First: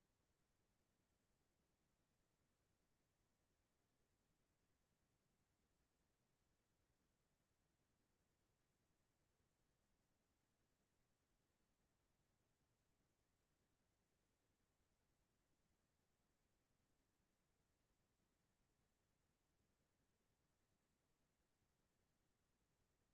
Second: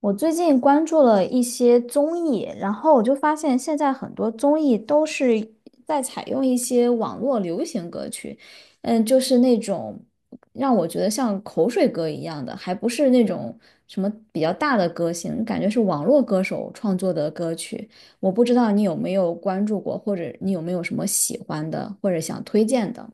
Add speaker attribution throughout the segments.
Speaker 1: 我最近关注了一些综艺，然后我就发现现在很多综艺都是在采用一些网络流行歌曲，就是那种让我觉得像口水歌一样的，还不是那种什么比较大的歌星，感觉是网络歌手创作的歌曲。我不知道你有没有关注过，或者你有没有什么喜欢的，或者想推荐的？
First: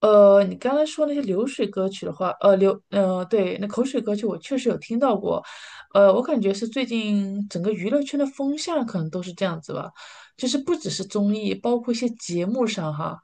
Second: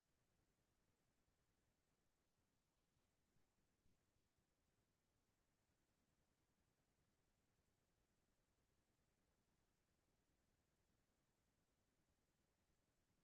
Speaker 2: 你刚才说那些流水歌曲的话，对，那口水歌曲我确实有听到过。我感觉是最近整个娱乐圈的风向可能都是这样子吧，就是不只是综艺，包括一些节目上哈。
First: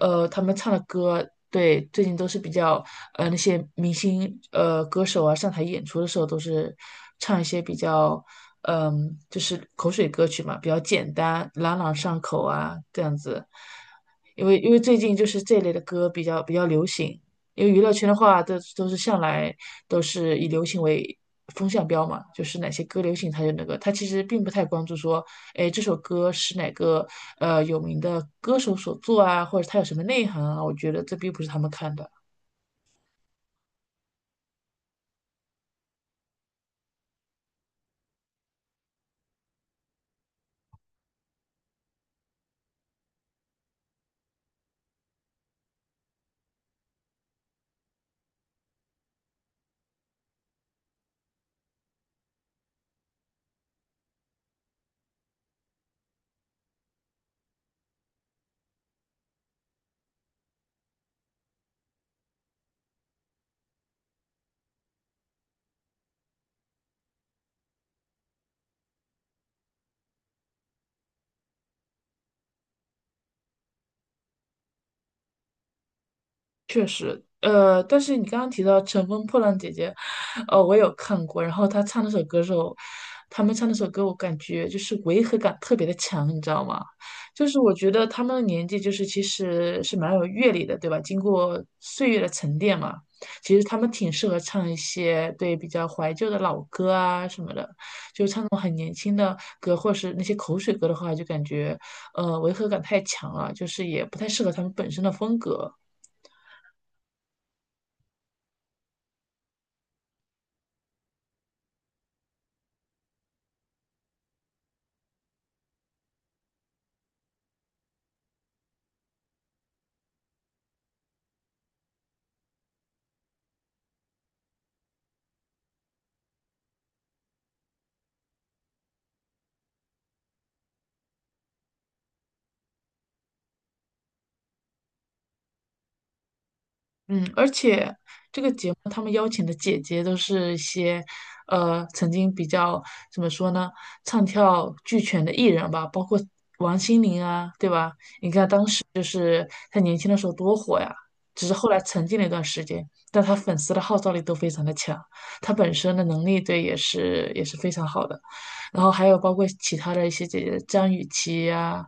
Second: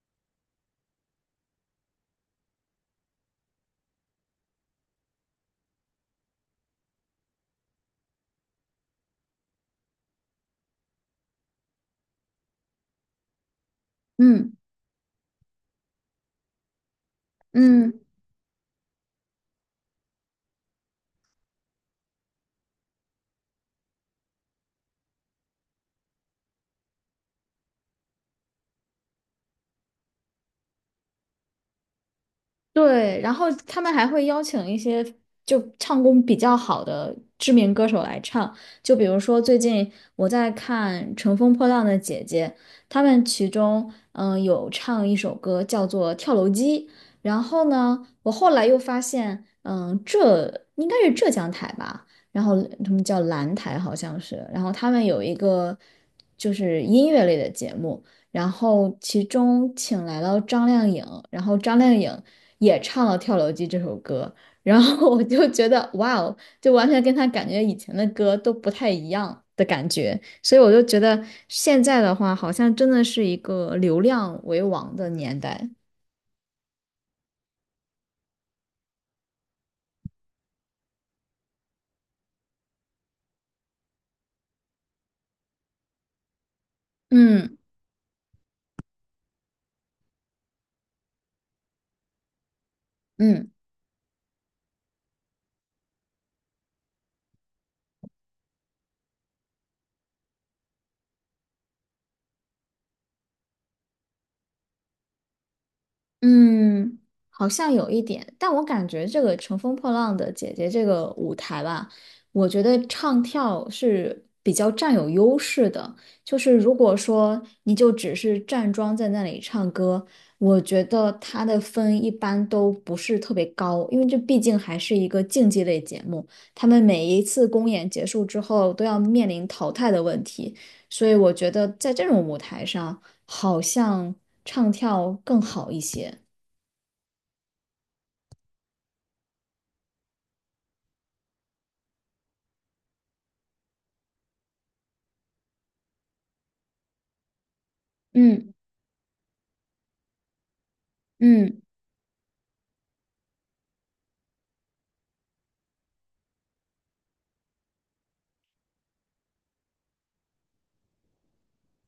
Speaker 2: 他们唱的歌，对，最近都是比较那些明星，歌手啊，上台演出的时候都是唱一些比较，嗯、就是口水歌曲嘛，比较简单，朗朗上口啊，这样子。因
Speaker 1: 嗯。
Speaker 2: 为因为最近就是这类的歌比较流行，因为娱乐
Speaker 1: 嗯，
Speaker 2: 圈的话，都是向来都是以流行为风向标嘛，就是哪些歌流行，他就那个，他其实并不太关注说，哎，这首歌是哪个有名的歌手所作啊，或者他有什么内涵啊，我觉得这并不是他们看的。
Speaker 1: 对，然后他们还会邀请一些就唱功比较好的知名歌手来唱，就比如说最近我在看《乘风破浪的姐姐》，他们其中有唱一首歌叫做《跳楼机》，然后呢，我后来又发现，应该是浙江台吧，然后他们叫蓝台好像是，然后他们有一个就是音乐类的节目。然后其中请来了张靓颖，然后张靓颖也唱了《跳楼机》这首歌，然后我就觉得哇哦，就完全跟她感觉以前的歌都不太一样的感觉，所以我就觉得现在的话，好像真的是一个流量为王的年代。
Speaker 2: 但是你刚刚提到《乘风破浪》姐姐，我有看过，然后她唱那首歌的时候，他们唱那首歌，我感觉就是违和感特别的强，你知道吗？就
Speaker 1: 嗯
Speaker 2: 是我觉得他们的年纪就是其实是蛮有阅历的，对吧？经过岁月的沉淀嘛，
Speaker 1: 嗯。
Speaker 2: 其实他们挺适合唱一些对比较怀旧的老歌啊什么的，就唱那种很年轻的歌，或是那些口水歌的话，就感觉违和感太强了，就是也不太适合他们本身的风格。
Speaker 1: 嗯，好像有一点，但我感觉这个《乘风破浪的姐姐》这个舞台吧，我觉得唱跳是比较占有优势的。就是如果说你就只是站桩在那里唱歌，我觉得它的分一般都不是特别高，因为这毕竟还是一个竞技类节目，他们每一次公演结束之后都要面临淘汰的问题，所以我觉得在这种舞台上，好像唱跳更好一些。
Speaker 2: 嗯，而且这个节目他们邀请的姐姐都是一些，呃，曾经比较怎么说呢，唱跳俱全的艺人吧，包括王心凌啊，对吧？你看
Speaker 1: 嗯
Speaker 2: 当时就是她年轻的时候多火呀，只是
Speaker 1: 嗯
Speaker 2: 后来沉寂了一段时间，但她粉丝的号召力都非常的强，她本身的能力对也是非常好的。然后还有包括其他的一些姐姐，张雨绮呀、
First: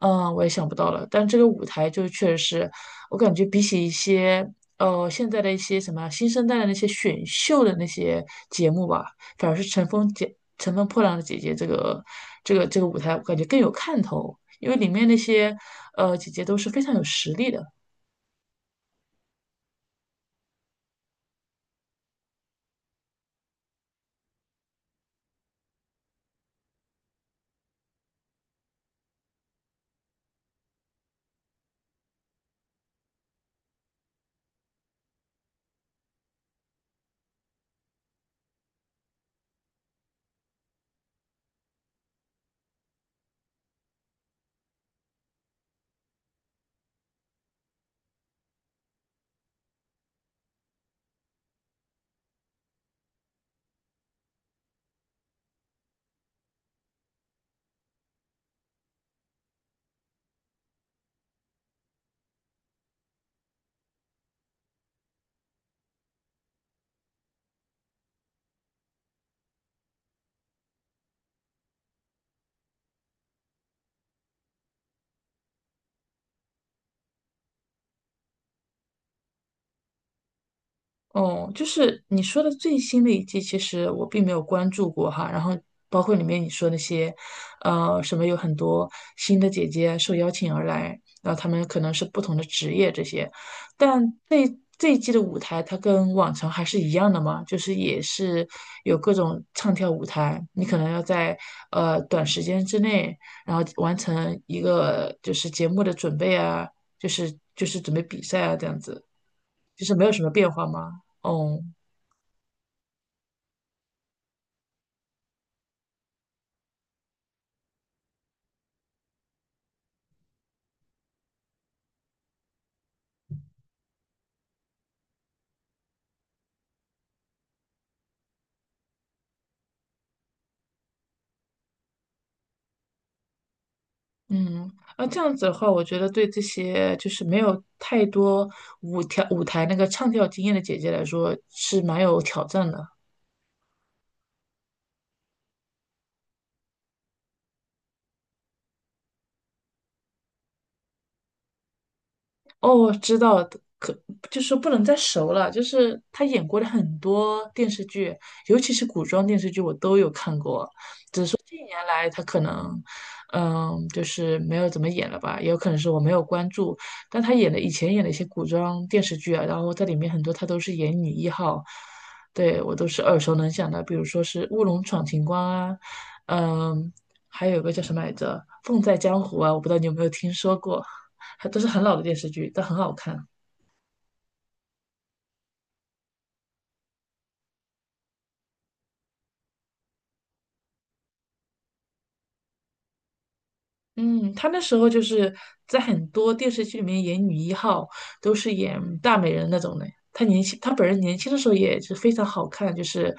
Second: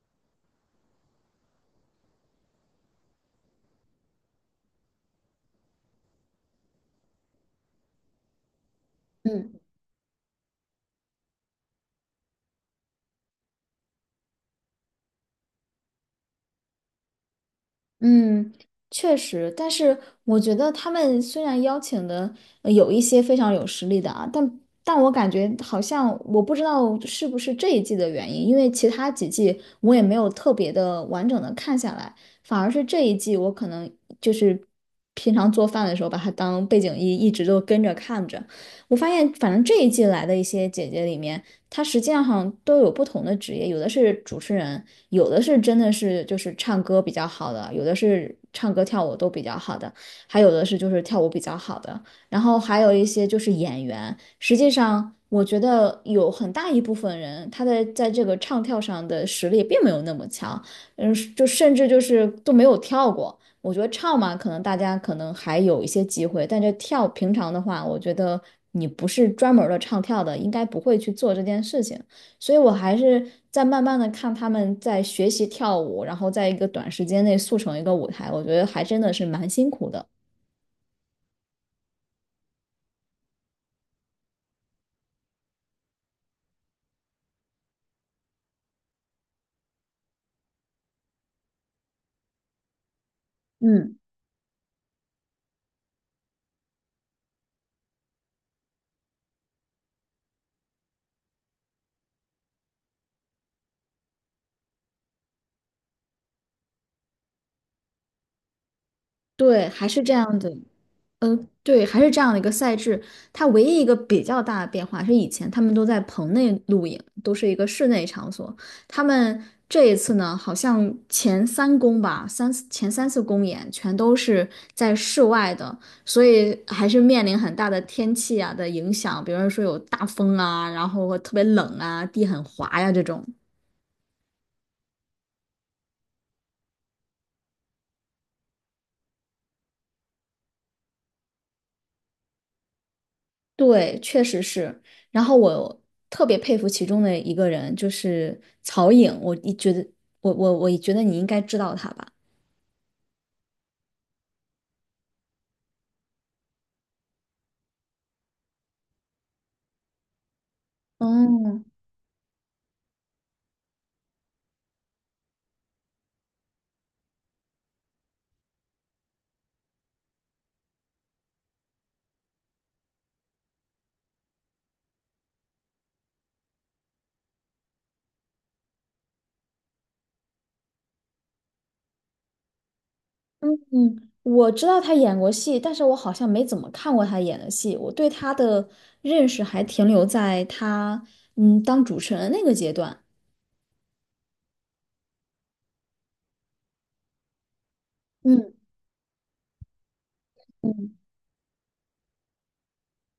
Speaker 2: 嗯，我也想不到了。但这个舞台就确实是，我感觉比起一些现在的一些什么新生代的那些选秀的那些节目吧，反而
Speaker 1: 嗯
Speaker 2: 是《乘风破浪的姐姐》这个这个舞台，我感觉更有看头，因为里面那些姐姐都是非常有实力的。
Speaker 1: 嗯，确实，但是我觉得他们虽然邀请的有一些非常有实力的啊，但我感觉好像我不知道是不是这一季的原因，因为其他几季我也没有特别的完整的看下来，反而是这一季我可能就是平常做饭的时候把它当背景音一直都跟着看着，我发现反正这一季来的一些姐姐里面。她实际上好像都有不同的职业，有的是主持人，有的是真的是就是唱歌比较好的，有的是唱歌跳舞都比较好的，还有的是就是跳舞比较好的，然后还有一些就是演员。实际上，我觉得有很大一部分人他的在这个唱跳上的实力并没有那么强，就甚至就是都没有跳过。我觉得唱嘛，可能大家可能还有一些机会，但这跳平常的话，我觉得你不是专门儿的唱跳的，应该不会去做这件事情。所以我还是在慢慢的看他们在学习跳舞，然后在一个短时间内速成一个舞台，我觉得还真的是蛮辛苦的。
Speaker 2: 哦，就是你说的最新的一季，其实我并没有关注过哈。然后包括里面你说那些，什么有很多新的姐姐受邀请而来，然后她们可能是不同的职业这些。
Speaker 1: 嗯，
Speaker 2: 但这这一季的舞台，它跟往常还是一样的嘛，就是也是有各种唱跳舞台，你可能要在短时间之内，然后完成一个就是节目的准备啊，就是准备比赛啊这样子。
Speaker 1: 对，
Speaker 2: 就
Speaker 1: 还
Speaker 2: 是
Speaker 1: 是
Speaker 2: 没
Speaker 1: 这
Speaker 2: 有什么
Speaker 1: 样
Speaker 2: 变
Speaker 1: 子。
Speaker 2: 化吗？
Speaker 1: 嗯，
Speaker 2: 哦，
Speaker 1: 对，还是这样的一个赛制。它唯一一个比较大的变化是，以前他们都在棚内露营，都是一个室内场所。他们这一次呢，好像前三公吧，三次前三次公演全都是在室外的，所以还是面临很大的天气啊的影响，比如说有大风啊，然后特别冷啊，地很滑呀、这种。
Speaker 2: 嗯，那这样子的话，我觉得对这些就是没有太多舞跳舞台那个唱跳经验的姐姐来说是蛮有挑战的。
Speaker 1: 对，确实是。然后我特别佩服其中的一个人，就是曹颖。我觉得你应该知道他吧？
Speaker 2: 哦，知道的可就是不能再熟了，就是她演过的很多电视剧，尤其是古装电视剧，我都有看过。
Speaker 1: 嗯
Speaker 2: 近年来他可能，嗯，就是没有怎么演了吧，也有可能是我没有关注。但他演的以前演的一些古装电视剧啊，然后在里面很多他都是演女一号，对我都是耳熟能详的，比如说是《乌龙闯情关》啊，嗯，还有一个叫什么来着，《凤在江湖》啊，我不知道你有没有听说过，还都是很老的电视剧，但很好看。
Speaker 1: 嗯，嗯，我知道他演过戏，但是我好像没怎么看过他演的戏。我对他的认识还停留在他当主持人那个阶段。
Speaker 2: 嗯，她那时候就是在很多电视剧里面演女一号，都
Speaker 1: 嗯
Speaker 2: 是演大美人那种的。她年轻，她本人
Speaker 1: 嗯，
Speaker 2: 年轻的时候也是非常好看，就是，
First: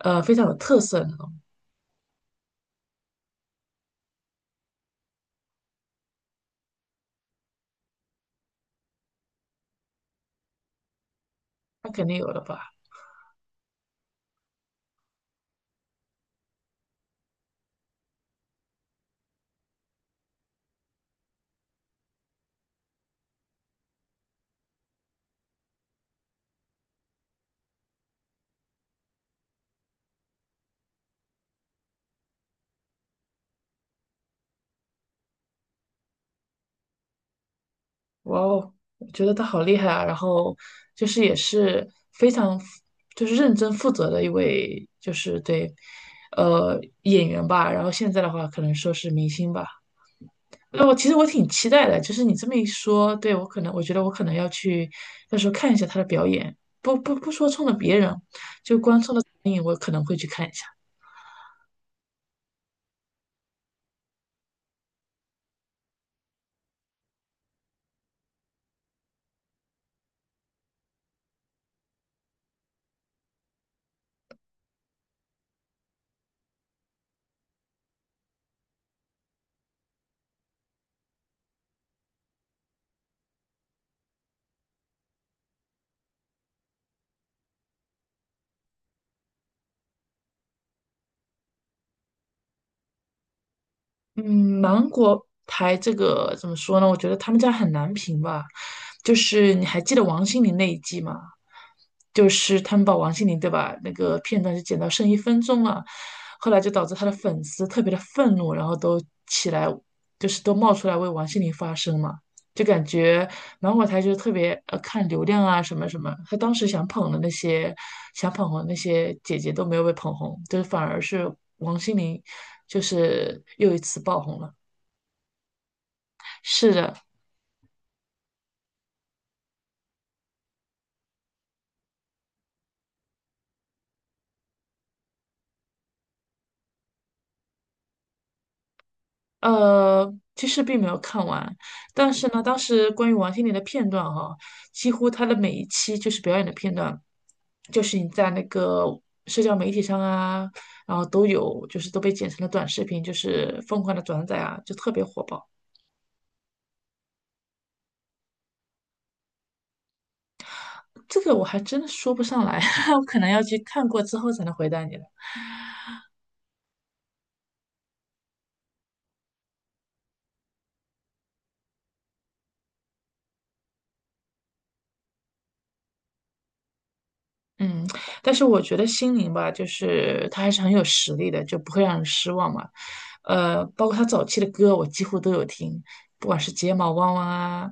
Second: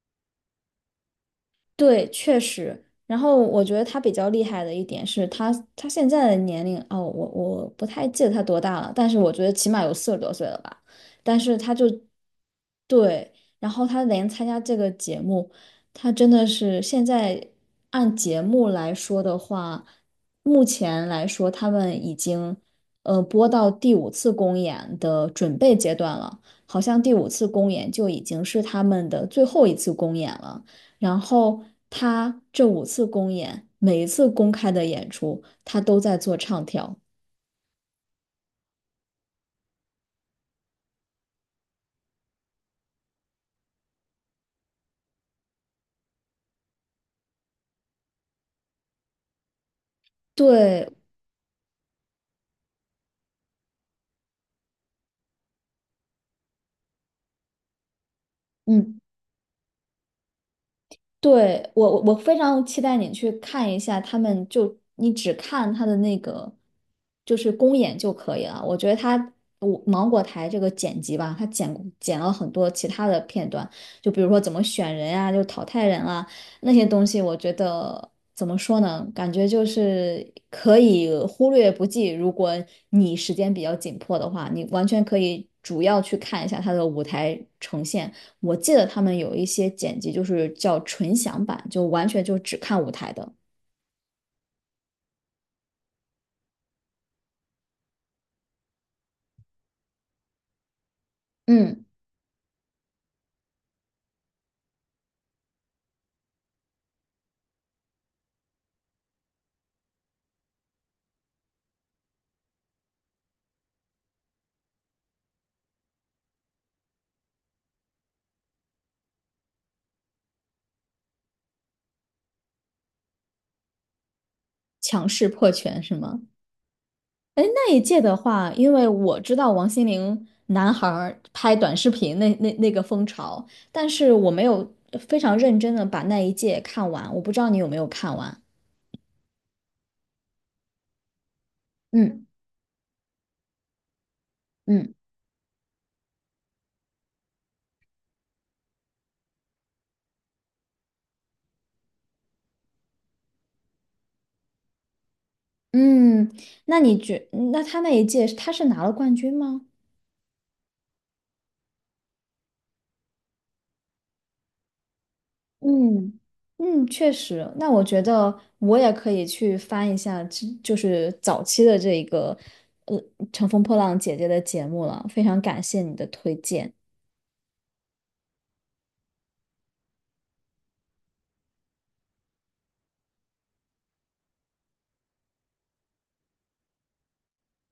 Speaker 2: 非常有特色那种。
Speaker 1: 对，确实。然后我觉得他比较厉害的一点是他，他现在的年龄哦，我我不太记得他多大了，但是我觉得起码有四十多岁了吧。但是他就
Speaker 2: 那肯定有了吧？
Speaker 1: 对，然后他连参加这个节目，他真的是现在按节目来说的话，目前来说他们已经播到第五次公演的准备阶段了，好像第五次公演就已经是他们的最后一次公演了。然后他这五次公演，每一次公开的演出，他都在做唱跳。
Speaker 2: 哇哦，我觉得她好厉害啊！然后就是也是非常就是认真负责的一位，就是对，演员吧。然后现在的话，可能说是明星吧。那
Speaker 1: 对，
Speaker 2: 我其实我挺期待的，就是你这么一说，对，我可能我觉得我可能要去，到时候看一下他的表演，不说冲着别人，就
Speaker 1: 嗯。
Speaker 2: 光冲着电影，我可能会去看一下。
Speaker 1: 对，我非常期待你去看一下他们就你只看他的那个就是公演就可以了。我觉得他我芒果台这个剪辑吧，他剪了很多其他的片段，就比如说怎么选人啊，就淘汰人啊那些东西，我觉得怎么说呢？感觉就是可以忽略不计。如果你时间比较紧迫的话，你完全可以主要去看一下他的舞台呈现。我记得他们有一些剪辑就是叫纯享版，就完全就只看舞台的。
Speaker 2: 嗯，芒果台这个怎么说呢？我觉得他们家很难评吧，就是你还记得王心凌那一季吗？
Speaker 1: 嗯，
Speaker 2: 就是他们把王心凌对吧那个片段就剪到剩一分钟了，后来就导致他的粉丝特别的愤怒，然后都起来，就是都冒出来为王心凌发声嘛。就感觉然后我才就是特别看流量啊什么什么，他当时想捧的那些想捧红的那些姐姐都没有被捧红，就是反而是王心凌，就是又一次爆红了。
Speaker 1: 强势破圈是吗？
Speaker 2: 是的。
Speaker 1: 哎，那一届的话，因为我知道王心凌男孩儿拍短视频那个风潮，但是我没有非常认真的把那一届看完，我不知道你有没有看完。
Speaker 2: 其实并没有看完，但
Speaker 1: 嗯
Speaker 2: 是呢，当时关于王心凌的片段哈、几
Speaker 1: 嗯
Speaker 2: 乎她的每一期就是表演的片段，就是你在那个社交媒体上啊，然后都有，就是都被剪成了短视频，就是疯狂的转载啊，就特别火爆。
Speaker 1: 嗯，那你觉，那他那一届他是拿了冠军吗？
Speaker 2: 这个我还真的说不上来，我可能要去看过之后才能回答你了。
Speaker 1: 嗯嗯，确实。那我觉得我也可以去翻一下就是早期的这一个呃《乘风破浪姐姐》的节目了。非常感谢你的推荐。
Speaker 2: 嗯，但是我觉得心灵吧，就是他还是很有实力的，就不会让人失望嘛。包括他早期的歌，我几乎都有听，不管是睫毛弯弯啊，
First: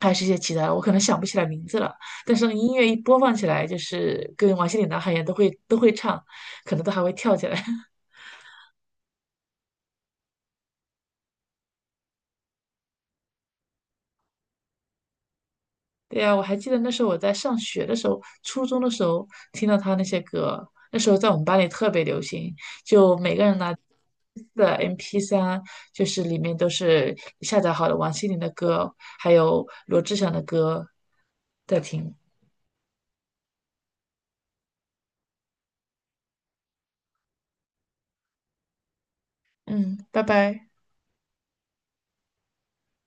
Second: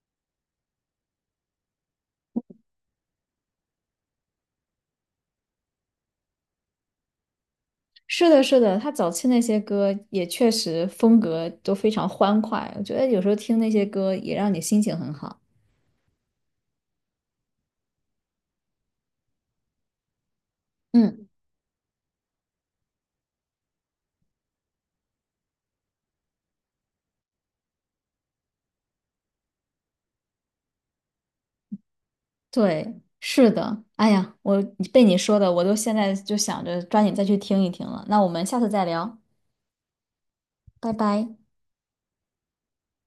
Speaker 2: 还是一些其他的，我可能想不起来名字了。但是音乐一播放起来，就是跟王心凌、男孩一样，都会唱，可能都还会跳起来。
Speaker 1: 是的，是的，她早期那些歌也确实风格都非常欢快，我觉得有时候听那些歌也让你心情很好。
Speaker 2: 对呀，我还记得那时候我在上学的时候，初中的时候听到他那些歌，那时候
Speaker 1: 嗯，
Speaker 2: 在我们班里特别流行，就每个人拿的 MP3,就是里面都是下载好的王心凌的歌，还有罗志祥的歌在听。
Speaker 1: 对，是的。哎呀，我被你说的，我都现在就想着抓紧再去听一听了。那我们下次再聊，
Speaker 2: 嗯，拜拜。
Speaker 1: 拜拜。